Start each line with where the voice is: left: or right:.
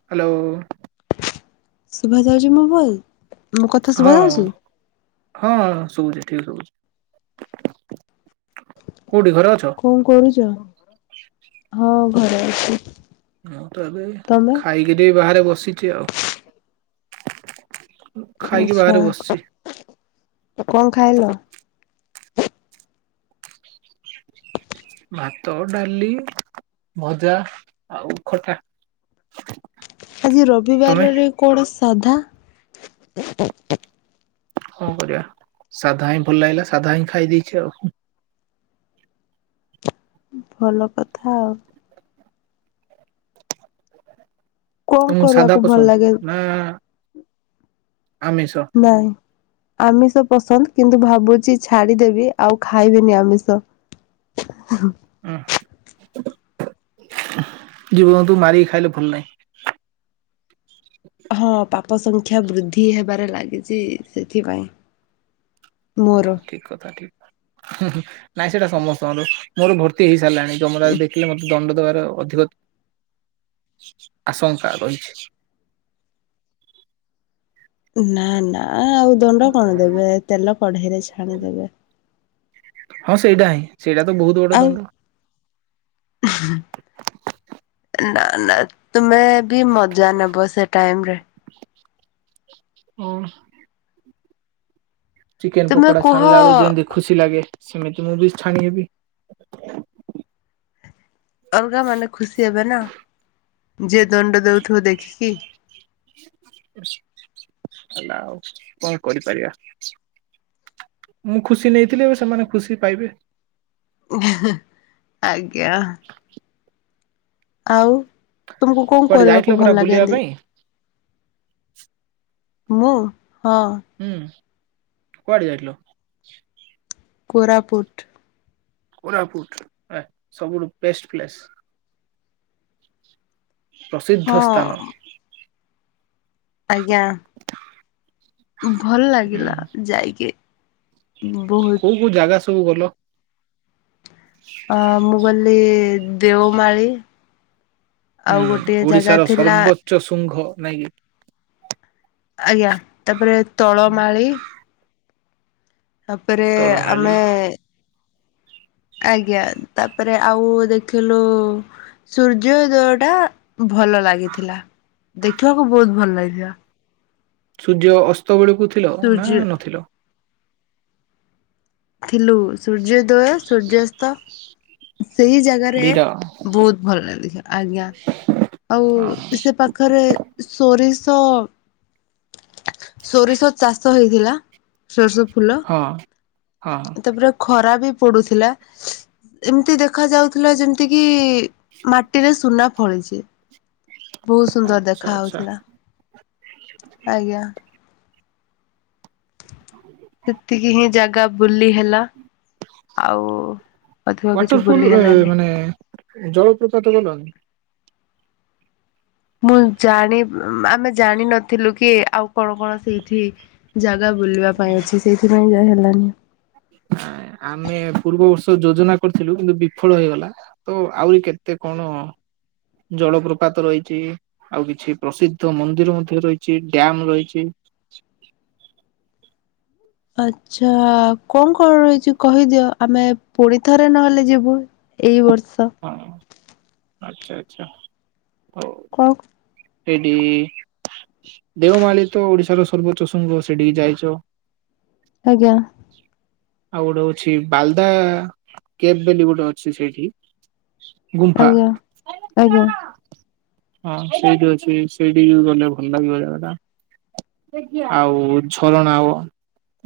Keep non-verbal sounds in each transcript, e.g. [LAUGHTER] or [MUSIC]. right: Hello!
left: ଶୁଭାଯାଉଛି ମୋ voice? ମୋ କଥା ଶୁଭା
right: ହଁ,
left: ଯାଉଛି?
right: ଅଁ। ହଁ, ଶୁଭୁଛି ଠିକ ଶୁଭୁଛି, କୋଉଠି ଘରେ ଅଛ?
left: କଣ କରୁଛ? ହଁ, ଘରେ ଅଛି।
right: ମୁଁ ତ ଏବେ
left: ତମେ?
right: ଖାଇକିରି ବାହାରେ ବସିଛି ଆଉ। ଖାଇକି
left: ଆଚ୍ଛା
right: ବାହାରେ ବସିଛି।
left: କଣ ଖାଇଲ?
right: ଭାତ, ଡାଲି, ଭଜା ଆଉ ଖଟା।
left: ଆଜି
right: ତମେ
left: ରବିବାରରେ କଣ ସାଧା?
right: କଣ କରିବା ସାଧା ହିଁ ଭଲ ଲାଗିଲା ସାଧା ହିଁ ଖାଇ ଦେଇଛି ଆଉ।
left: ଭଲ କଥା ଆଉ। କଣ
right: ତମକୁ ସାଧା
left: କରିବାକୁ ଭଲ ଲାଗେ?
right: ପସନ୍ଦ ନା ଆମିଷ?
left: ନାଇଁ। ଆମିଷ ପସନ୍ଦ କିନ୍ତୁ ଭାବୁଛି ଛାଡିଦେବି ଆଉ ଖାଇବନି ଆମିଷ। ହଁ,
right: ଓହୋ! ଜୀବଜନ୍ତୁ ମାରିକି ଖାଇଲେ ଭଲ ନାହିଁ।
left: ହଁ, ପାପ ସଂଖ୍ୟା ବୃଦ୍ଧି ହେବାରେ ଲାଗିଛି ସେଥିପାଇଁ
right: ହଁ,
left: ମୋର।
right: ଠିକ କଥା ଠିକ ନାଇଁ ସେଇଟା ସମସ୍ତଙ୍କର ମୋର ଭୋ କ୍ଷତି ହେଇସାରିଲାଣି ଯମରାଜ ଦେଖିଲେ ମୋତେ ଦଣ୍ଡ ଦବାର ଅଧିକ ଆଶଙ୍କା ରହିଛି।
left: ନା, ନା, ଆଉ ଦଣ୍ଡ କଣ ଦେବେ ତେଲ କଢେଇରେ ଛାଣିଦେବେ।
right: ହଁ, ସେଇଟା ହିଁ ସେଇଟା ତ ବହୁତ ବଡ ଦଣ୍ଡ।
left: ଉଁ ହଁ। ନା, ନା ତୁମେ ବି ମଜା ନେବ ସେ ଟାଇମରେ।
right: ଉଁ ହଁ। ଚିକେନ
left: ତୁମେ
right: ପକୋଡ଼ା
left: କୁହ
right: ଛାଣିଲା ବେଳେ ଯେମିତି ଖୁସି ଲାଗେ ସେମିତି ମୁଁ ବି ଛାଣି ହେବି।
left: ଅଲଗା ମାନେ ଖୁସି ହେବେ ନା, ଯିଏ ଦଣ୍ଡ ଦେଉଥିବ ଦେଖିକି।
right: ହେଲା ଆଉ କଣ କରିପାରିବା? ମୁଁ ଖୁସି ନେଇଥିଲି ଏବେ ସେମାନେ ଖୁସି ପାଇବେ।
left: ଆଜ୍ଞା! ଆଉ ତୁମକୁ କଣ
right: କୁଆଡେ ଯାଇଥିଲ
left: କରିବାକୁ ଭଲ
right: ପରା ବୁଲିବା
left: ଲାଗେଏନ୍ତି?
right: ପାଇଁ
left: ମୁଁ ହଁ।
right: ହୁଁ କୁଆଡେ ଯାଇଥିଲ?
left: କୋରାପୁଟ।
right: କୋରାପୁଟ ଏ ସବୁଠୁ ବେଷ୍ଟ ପ୍ଲେସ।
left: ହଁ
right: ପ୍ରସିଦ୍ଧ ସ୍ଥାନ।
left: ଆଜ୍ଞା, ଭଲ
right: ହୁଁ
left: ଲାଗିଲା ଯାଇକି। ବହୁତ।
right: ମୁଁ ଜାଗା ସବୁ ଗଲ।
left: ଅ ମୁଁ ଗଲି ଦେଓମାଳୀ ଆଉ ଗୋଟିଏ ଜାଗା ଥିଲା
right: ଉଚ୍ଚ ଶୁଙ୍ଘ ନାଇଁ କି?
left: ଆଜ୍ଞା, ତାପରେ ତଳମାଳି। ତାପରେ
right: ତଳମାଳି
left: ଆମେ ଆଜ୍ଞା, ତାପରେ ଆଉ ଦେଖିଲୁ ସୂର୍ଯ୍ୟ ଦେଓଟା। ଭଲ ଲାଗିଥିଲା। ଦେଖିବାକୁ ବହୁତ ଭଲ ଲାଗିିବ।
right: ସୂର୍ଯ୍ୟ ଅସ୍ତ ବେଳକୁ ଥିଲ ନା
left: ସୂର୍ଯ୍ୟ
right: ନଥିଲ।
left: ଥିଲୁ। ସୂର୍ଯ୍ୟୋଦୟ, ସୂର୍ଯ୍ୟାସ୍ତ ସେଇ ଜା ଗାରେ
right: ଦିଟା
left: ବହୁତ ଭଲ ଲାଗିଥିଲା। ଆଜ୍ଞା,
right: ହଁ
left: ଆଉ ସେ ପାଖରେ ସୋରିଷ, ସୋରିଷ ଚାଷ ହେଇଥିଲା। ସୋରିଷ ଫୁଲ
right: ହଁ ହଁ ହ।
left: ତାପରେ ଖରା ବି ପଡୁଥିଲା। ଏମିତି ଦେଖା ଯାଉଥିଲା ଯେମିତି କିି ମାଟିରେ ସୁନା ଫଳିଛି। ବହୁତ ସୁନ୍ଦର
right: ଆଚ୍ଛା
left: ଦେଖା
right: ଆଚ୍ଛା
left: ହଉଥିଲା। ଆଜ୍ଞା।
right: ହ
left: ସେତିକି ହିଁ ଜାଗା ବୁଲି ହେଲା। ଆଉ ଅଧିକ କିଛି ବୁଲି ହେଲାନି।
right: ଏଁ ଜଳପ୍ରପାତ ଗଲ?
left: ମୁଁ ଜାଣି ଉମ ଆମେ ଜାଣିିନଥିଲୁ କି ଆଉ କଣ କଣ ସେଇଠି ଜାଗା ବୁଲିବା ପାଇଁ ଅଛି। ସେଇଥିପାଇଁ ଯାଇ ହେଲାନି।
right: ଆମେ ପୂର୍ବ ବର୍ଷ ଯୋଜନା କରିଥିଲୁ କିନ୍ତୁ ବିଫଳ ହେଇଗଲା। ତ ଆହୁରି କେତେ କଣ ଜଳପ୍ରପାତ ରହିଛି? ଆଉ କିଛି ପ୍ରସିଦ୍ଧ ମନ୍ଦିର ମଧ୍ୟ ରହିଛି, ଡ୍ୟାମ ରହିଛି।
left: ଆଚ୍ଛା। କଣ କଣ ରହିଛି କହିଦିଅ ଆମେ ପୁଣିଥରେ ନହେଲେ ଯିବୁ? ଏଇ ବର୍ଷ।
right: ହଁ ଆଚ୍ଛା ଆଚ୍ଛା ହଉ।
left: କଣ
right: ହେଇଟି ଦେଓମାଳୀ ତ ଓଡିଶାର ସର୍ବୋଚ୍ଚ ଶୃଙ୍ଘ, ସେଠିକି ଯାଇଛ।
left: ଆଜ୍ଞା।
right: ଆଉ ଗୋଟେ ଅଛି, ବାଲଦା କେଭ ବୋଲି ଗୋଟେ ଅଛି ସେଇଠି। ଗୁମ୍ଫା।
left: ଆଜ୍ଞା ଆଜ୍ଞା
right: ହଁ ସେଇଠି ଅଛି। ସେଇଠି ବି ଗଲେ ଭଲ ଲାଗିବ ଜାଗାଟା। ଆଉ ଝରଣା ଆଉ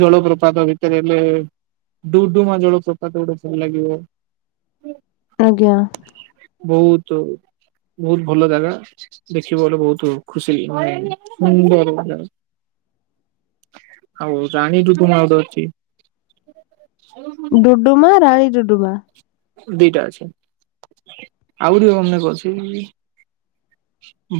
right: ଜଳପ୍ରପାତ ଭିତରେ ହେଲେ ଡୁଡୁମା ଜଳପ୍ରପାତ ଗୋଟେ ଭଲ ଲାଗିବ।
left: ଆଜ୍ଞା।
right: ବହୁତ, ବହୁତ ଭଲ ଜାଗା। ଦେଖିବ ବେଲେ ବହୁତ ଖୁସି [INAUDIBLE] ସୁନ୍ଦର ଜା ଆଉ ରାଣୀରୁୁତୁମୟ ଗୋଟେ ଅଛି।
left: ଡୁଡୁମା, ରାଣୀଡୁଡୁମା।
right: ଦିଟା ଅଛି। ଆହୁରି ଅନେକ ଅଛି।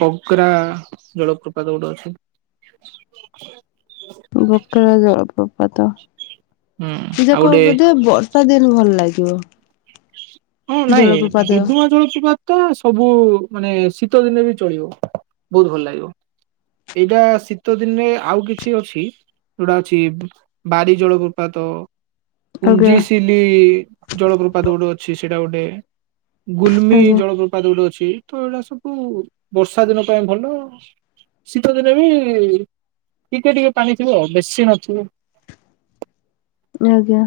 right: ବଗ୍ରା ଜଳପ୍ରପାତ ଗୋଟେ ଅଛି।
left: ବକେରା ଜଳପ୍ରପାତ
right: ହୁଁ
left: ଯିଏ
right: ଆଉ ଗୋଟେ
left: କହିବ ବୋଧେ ବର୍ ଶୀତ ଦିନ ଭଲ ଲାଗିବ।
right: ହଁ ନାଇଁ
left: ଜଳପ୍ରପାତ
right: ସୁୁଦୁଆ ଜଳସୁପାତ? ତ ସବୁ ମାନେ ଶୀତ ଦିନେ ବି ଚଳିବ ବହୁତ୍ ଭଲ ଲାଗିବ। ଏଇଟା ଶୀତ ଦିନରେ ଆଉ କିଛି ଅଛି? ଯୋଉଟା ଅଛି ବାରି ଜଳ ପ୍ରପାତ। କୁଞ୍ଜି
left: ଆଜ୍ଞା।
right: ସିଲି ଜଳପ୍ରପାତ ଗୋଟେ ଅଛି ସେଇଟା ଗୋଟେ? ଗୁଲ୍ମୀ
left: ଆଜ୍ଞା
right: ଜଳ [UNINTELLIGIBLE] [UNINTELLIGIBLE] ଅଛି ତ ଏଇଟା ସବୁ ବର୍ଷା ଦିନ ପାଇଁ ଭଲ। ଶୀତ ଦିନେ ବି ଟିକେ ଟିକେ ପାଣି ଥିବ ଆଉ ବେଶୀ ନଥିବ।
left: ଆଜ୍ଞା।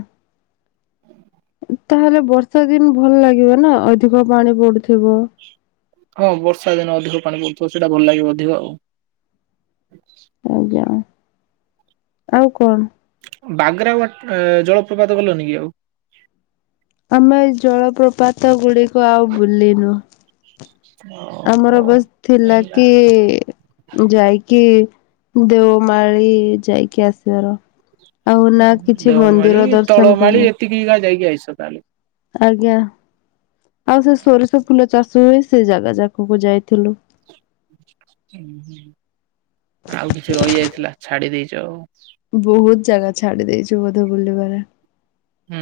left: ତାହେଲେ ବର୍ଷା ଦିନ ଭଲ ଲାଗିବ ନା ଅଧିକ ପାଣି ପଡୁଥିବ।
right: ହଁ ବର୍ଷା ଦିନେ ଅଧିକ ପାଣି ପଡୁଥିବ ସେଇଟା ଭଲ ଲାଗିବ ଅଧିକ ଆଉ।
left: ଆଜ୍ଞା ଆଉ କଣ?
right: ବାଘ୍ରା ଆଉ ଆ ଟେ ଜଳପ୍ରପାତ ଗଲନି କି ଆଉ।
left: ଆମେ ଏ ଜଳପ୍ରପାତ ଗୁଡିକ ଆଉ ବୁଲି ନୁ। ଆମର
right: ଓହୋ।
left: ବାସ୍ ଥିଲା
right: ହେଲା
left: କି ଯାଇକି ଦେଓମାଳି ଯାଇକି ଆସିବାର ଆଉ ନା କିଛି ମନ୍ଦିର ଦର୍ଶନ କର।
right: ଟିକି ଯାଇକି ଆସ ତାହେଲେ।
left: ଆଜ୍ଞା ଆଉ ସେ ସୋରିଷ ଫୁଲ ଚାଷ ହୁଏ ସେ ଜାଗା ଯାକୁ ଯାଇଥିଲୁ।
right: ହୁଁ ହୁଁ ଆଉ କିଛି ରହିଯାଇଥିଲା ଛାଡି ଦେଇଚ।
left: ବହୁତ ଜାଗା ଛାଡି ଦେଇଛୁ ବୋଧେ ବୁଲିବାରେ।
right: ହୁଁ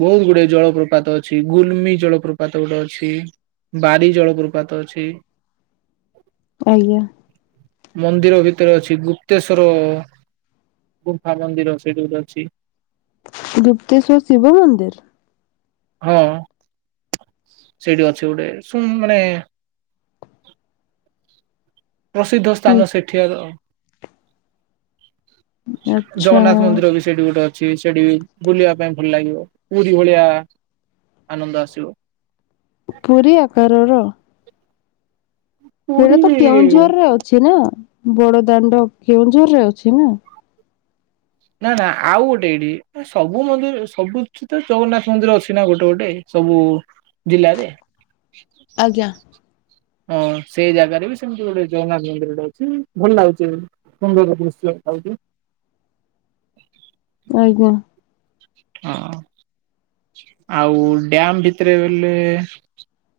right: ବହୁତ ଗୁଡେ ଜଳପ୍ରପାତ ଅଛି ଗୁଲମି ଜଳପ୍ରପାତ ଗୋଟେ ଅଛି। ବାରି ଜଳପପାତ ଅଛି।
left: ଆଜ୍ଞା।
right: ମନ୍ଦିର ଭିତରେ ଅଛି ଗୁପ୍ତେଶ୍ଵର ଗୁମ୍ଫା ମନ୍ଦିର ସେଇଠି ଗୋଟେ ଅଛି।
left: ଗୁପ୍ତେଶ୍ଵର ଶିବ ମନ୍ଦିରି।
right: ହଁ ସେଇଠି ଅଛି ଗୋଟେ ଶୁ ମାନେ ପ୍ରସିଦ୍ଧ ସ୍ଥାନ ସେଠିକାର
left: ଆଚ୍ଛା
right: ଜଗନ୍ନାଥ ମନ୍ଦିର ବି ସେଠି ଗୋଟେ ଅଛି ସେଠି ବୁଲିବା ପାଇଁ ଭଲ ଲାଗିବ ପୁରୀ ଭଳିଆ ଆନନ୍ଦ ଆସିବ।
left: ପୁରୀ ଆକାରର। ସେଇଟା
right: ପୁରୀ
left: ତ କେଉଁଝରରେ ଅଛି ନା ବଡ ଦାଣ୍ଡ କେଉଁଝର ରେ ଅଛି ନା।
right: ନା ନା ଆଉ ଗୋଟେ ଏଠି ସବୁ ମନ୍ଦି ସବୁ ଛିତ ଜଗନ୍ନାଥ ମନ୍ଦିର ଅଛି ନା ଗୋଟେ ଗୋଟେ। ସବୁ ଜିଲ୍ଲାରେ।
left: ଆଜ୍ଞା।
right: ହଁ ସେଇ ଜାଗାରେ ବି ସେମିତି ଗୋଟେ ଜଗନ୍ନାଥ ମନ୍ଦିରଟେ ଅଛି ଭଲ ଲାଗୁଛି। ସୁନ୍ଦରର ଦୃଶ ଆଉକି।
left: ଆଜ୍ଞ।
right: ହଁ ଆଉ ଡ୍ୟାମ ଭିତରେ ବଲେ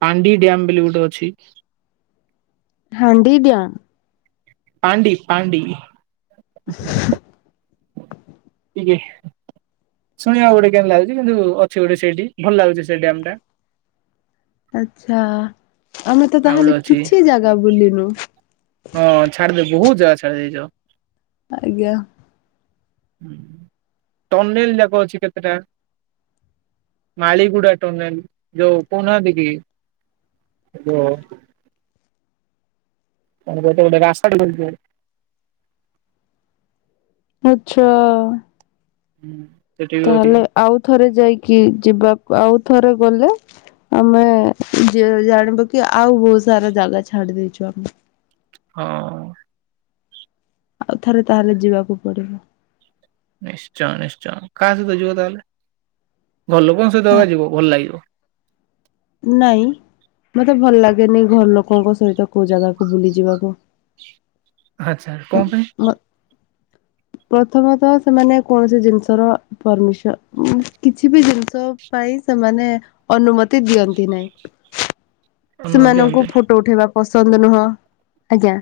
right: ପାଣ୍ଡି ଡ୍ୟାମ ବୋଲି ଗୋଟେ ଅଛି।
left: ହାଣ୍ଡି ଡ୍ୟାମ
right: ପାଣ୍ଡି ପାଣ୍ଡି।
left: [INAUDIBLE]
right: ଆଜ୍ଞା ଶୁଣିବାକୁ ଗୋଟେ କେମିତି ଲାଗୁଛି କିନ୍ତୁ ଅଛି ଗୋଟେ ସେଇଠି ଭଲ ଲାଗୁଛି ସେ ଡ୍ୟାମ୍ ଟା।
left: ଆଚ୍ଛା ଆମେ ତ
right: ଆଉ ଗୋଟେ
left: ତାହେଲେ
right: ଅଛି
left: କିଛି ଜାଗା ବୁଲିନୁ।
right: ହଁ ଛାଡିଦେ ବହୁତ ଜାଗା ଛାଡି ଦେଇଛ।
left: ଆଜ୍ଞା।
right: ଟନିଲି ଯାକ ଅଛି କେତେଟା। ମାଳିଗୁଡା ଟନେଲ ଯୋଉ କହୁ ନାହାନ୍ତି କି। ହେଲୋ [INAUDIBLE] ପର୍ବତ ଗୋଟେ ରାସ୍ତା ଟେ ପଡିଥାଏ।
left: ଆଚ୍ଛା।
right: ହୁଁ ସେଠି ବି ଅଛି।
left: ତାହେଲେ ଆଉ ଥରେ ଯାଇକି ଯିବାକୁ ଆଉ ଥରେ ଗଲେ ଆମେ ଯ ଜାଣିବା କି ଆଉ ବହୁତ ସାରା ଜାଗା ଛାଡି ଦେଇଚୁ ଆମେ।
right: ହଁ।
left: ଆଉ ଥରେ ତାହେଲେ ଯିବାକୁ ପଡିବ।
right: ନିଶ୍ଚୟ ନିଶ୍ଚୟ କାହା ସହିତ ଯିବ ତାହେଲେ ଘର ଲୋକଙ୍କ ସହିତ ହାକା ଯିବ ଭଲ ଲାଗିବ।
left: ନାଇଁ ମତେ ଭଲ ଲାଗେନି ଘର ଲୋକଙ୍କ ସହିତ କୋଉ ଜାଗାକୁ ବୁଲି ଯିବାକୁ।
right: ଆଚ୍ଛା କ ପାଇଁ।
left: ପ୍ରଥମତଃ ସେମାନେ କୌଣସି ଜିନିଷର ପରମିଶ କିଛି ବି ଜିନିଷ ପାଇଁ ସେମାନେ ଅନୁମତି ତି ଦିଅନ୍ତି ନାହିଁ
right: ଅନୁମତି
left: ସେମାନଙ୍କୁ
right: ଦିଅନ୍ତେ
left: ଫ ଟୋ ଉଠେଇବା ପସନ୍ଦ ନୁହଁ ଆଜ୍ଞା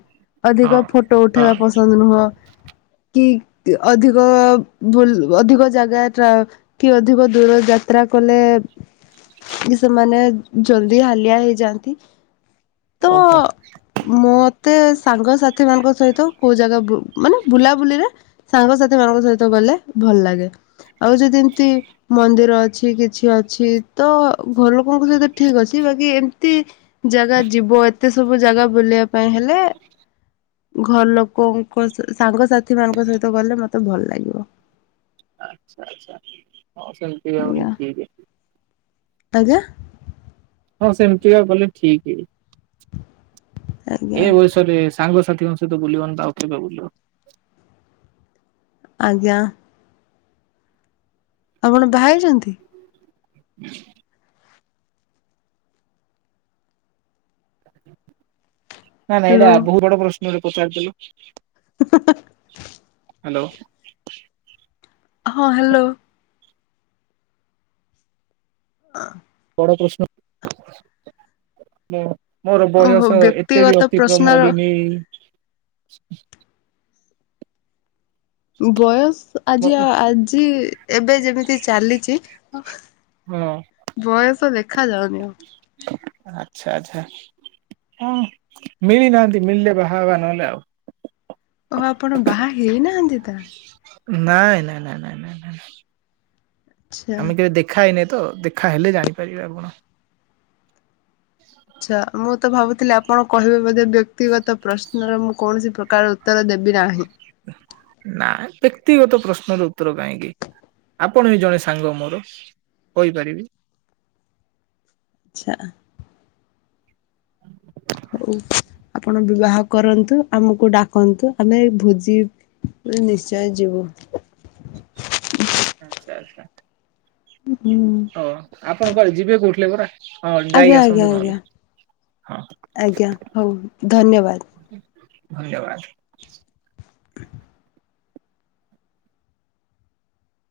right: ହଁ
left: ଅଧିକ ଫଟୋ
right: ହଁ
left: ଉଠେଇବା ପସନ୍ଦ ନୁହଁ। କି ଅଧିକ ବୁଲ ଅଧିକ ଜାଗା ଟ୍ରା କି ଅଧିକ ଦୂର ଯାତ୍ରା କଲେ କି ସେମାନେ ଜଲଦି ହାଲିଆ ହେଇଯାଆନ୍ତି।
right: ଓହୋ।
left: ମତେ ସାଙ୍ଗସାଥି ମାନଙ୍କ ସହିତ କୋଉ ଜାଗା ମାନେ ବୁଲାବୁଲିରେ ସାଙ୍ଗସାଥି ମାନଙ୍କ ସହିତ ଗଲେ ଭଲ ଲାଗେ। ଆଉ ଯଦି ଏମିତି ମନ୍ଦିର ଅଛି କିଛି ଅଛି ତ ଘର ଲୋକଙ୍କ ସହିତ ଠିକ ଅଛି ବାକି ଏମତି ଜାଗା ଯିବ ଏତେ ସବୁ ଜାଗା ବୁଲିବା ପାଇଁ ହେଲେ ଘର ଲୋକଙ୍କ ସ ସାଙ୍ଗସାଥି ମାନଙ୍କ ସହିତ ଗଲେ ମତେ ଭଲ ଲାଗିବ।
right: ଆଚ୍ଛା ଆଚ୍ଛା ହଉ ସେମିତି କା
left: ଆଜ୍ଞା
right: ଗଲେ ଠିକ।
left: ଆଜ୍ଞା।
right: ହଁ ସେମିତିକା ଗଲେ ଠିକ।
left: ଆଜ୍ଞା
right: ଏଇ ବୟସ ରେ ସାଙ୍ଗସାଥିଙ୍କ ସହିତ ବୁଲିବନି ତ ଆଉ କେବେ ବୁଲିବ।
left: ଆଜ୍ଞା। ଆପଣ ବାାହା ହେଇଛନ୍ତି।
right: [INAUDIBLE] ନା ନା ଏଇଟା
left: ହ୍ୟାଲୋ
right: ବହୁତ ବଡ ପ୍ରଶ୍ନ ଟେ ପଚାରିଦେଲ।
left: [INAUDIBLE]
right: ହ୍ୟାଲୋ।
left: ହଁ ହ୍ୟାଲୋ। ହ।
right: ବଡ଼ ପ୍ରଶ୍ନ ହଁ। ମୋର
left: ଓହୋ
right: ବୟସ ଏତେ
left: ବ୍ୟକ୍ତିଗତ
right: ବି ଅତିକ୍ରମ
left: ପ୍ରଶ୍ନର
right: ହେଇନି।
left: ବୟସ ଆଜି
right: ହଁ
left: ଆଜି ଏବେ ଯେମିତି ଚାଲିଛି ବୟସ ଦେଖା ଯାଉନି ଆଉ।
right: ଆଚ୍ଛା ଆଚ୍ଛା। ହ ମିଳିନାହାନ୍ତି ମିଳିଲେ ବାହା ହେବା ନହେଲେ ଆଉ।
left: ଓ ଆପଣ ବାହା ହେଇନାହାନ୍ତି ତା
right: ନାଇଁ ନାଇଁ ନାଇ ନାଇଁ
left: ଆଚ୍ଛା।
right: ଆମେ କେବେ ଦେଖ ଦେଖା ହେଇନି ତ ଦେଖା ହେଲେ ଜାଣିପାରିବେ ଆପଣ।
left: ଆଚ୍ଛା ମୁଁ ତ ଭାବୁଥିଲି ଆପଣ କହିବେ ବୋଧେ ବ୍ୟକ୍ତିଗତ ପ୍ରଶ୍ନର ମୁଁ କୌଣସି ପ୍ରକାର ଉତ୍ତର ଦେବି ନାହିଁ।
right: ନା ବ୍ୟକ୍ତିଗତ ପ୍ରଶ୍ନର ଉତ୍ତର କାଇଁକି ଆପଣ ବି ଜଣେ ସାଙ୍ଗ ମୋର କହିପାରିବି।
left: ଆଚ୍ଛା। ହଉ ଆପଣ ବିବାହ କରନ୍ତୁ ଆମକୁ ଡାକନ୍ତୁ ଆମେ ଭୋଜି ନିଶ୍ଚୟ ଯିବୁ।
right: Sir sir.
left: ହୁଁ।
right: ହଁ ଆପଣ କୁଆଡେ ଯିବେ କୋଉଥିଲେ ପରା ହଁ
left: ଆଜ୍ଞା
right: ଯାଇକି
left: ଆଜ୍ଞା
right: ଆସନ୍ତୁ
left: ଆଜ୍ଞା
right: ନହେଲେ, ହଁ
left: ଆଜ୍ଞା। ହଉ ଧନ୍ୟବାଦ।
right: ଧନ୍ୟବାଦ।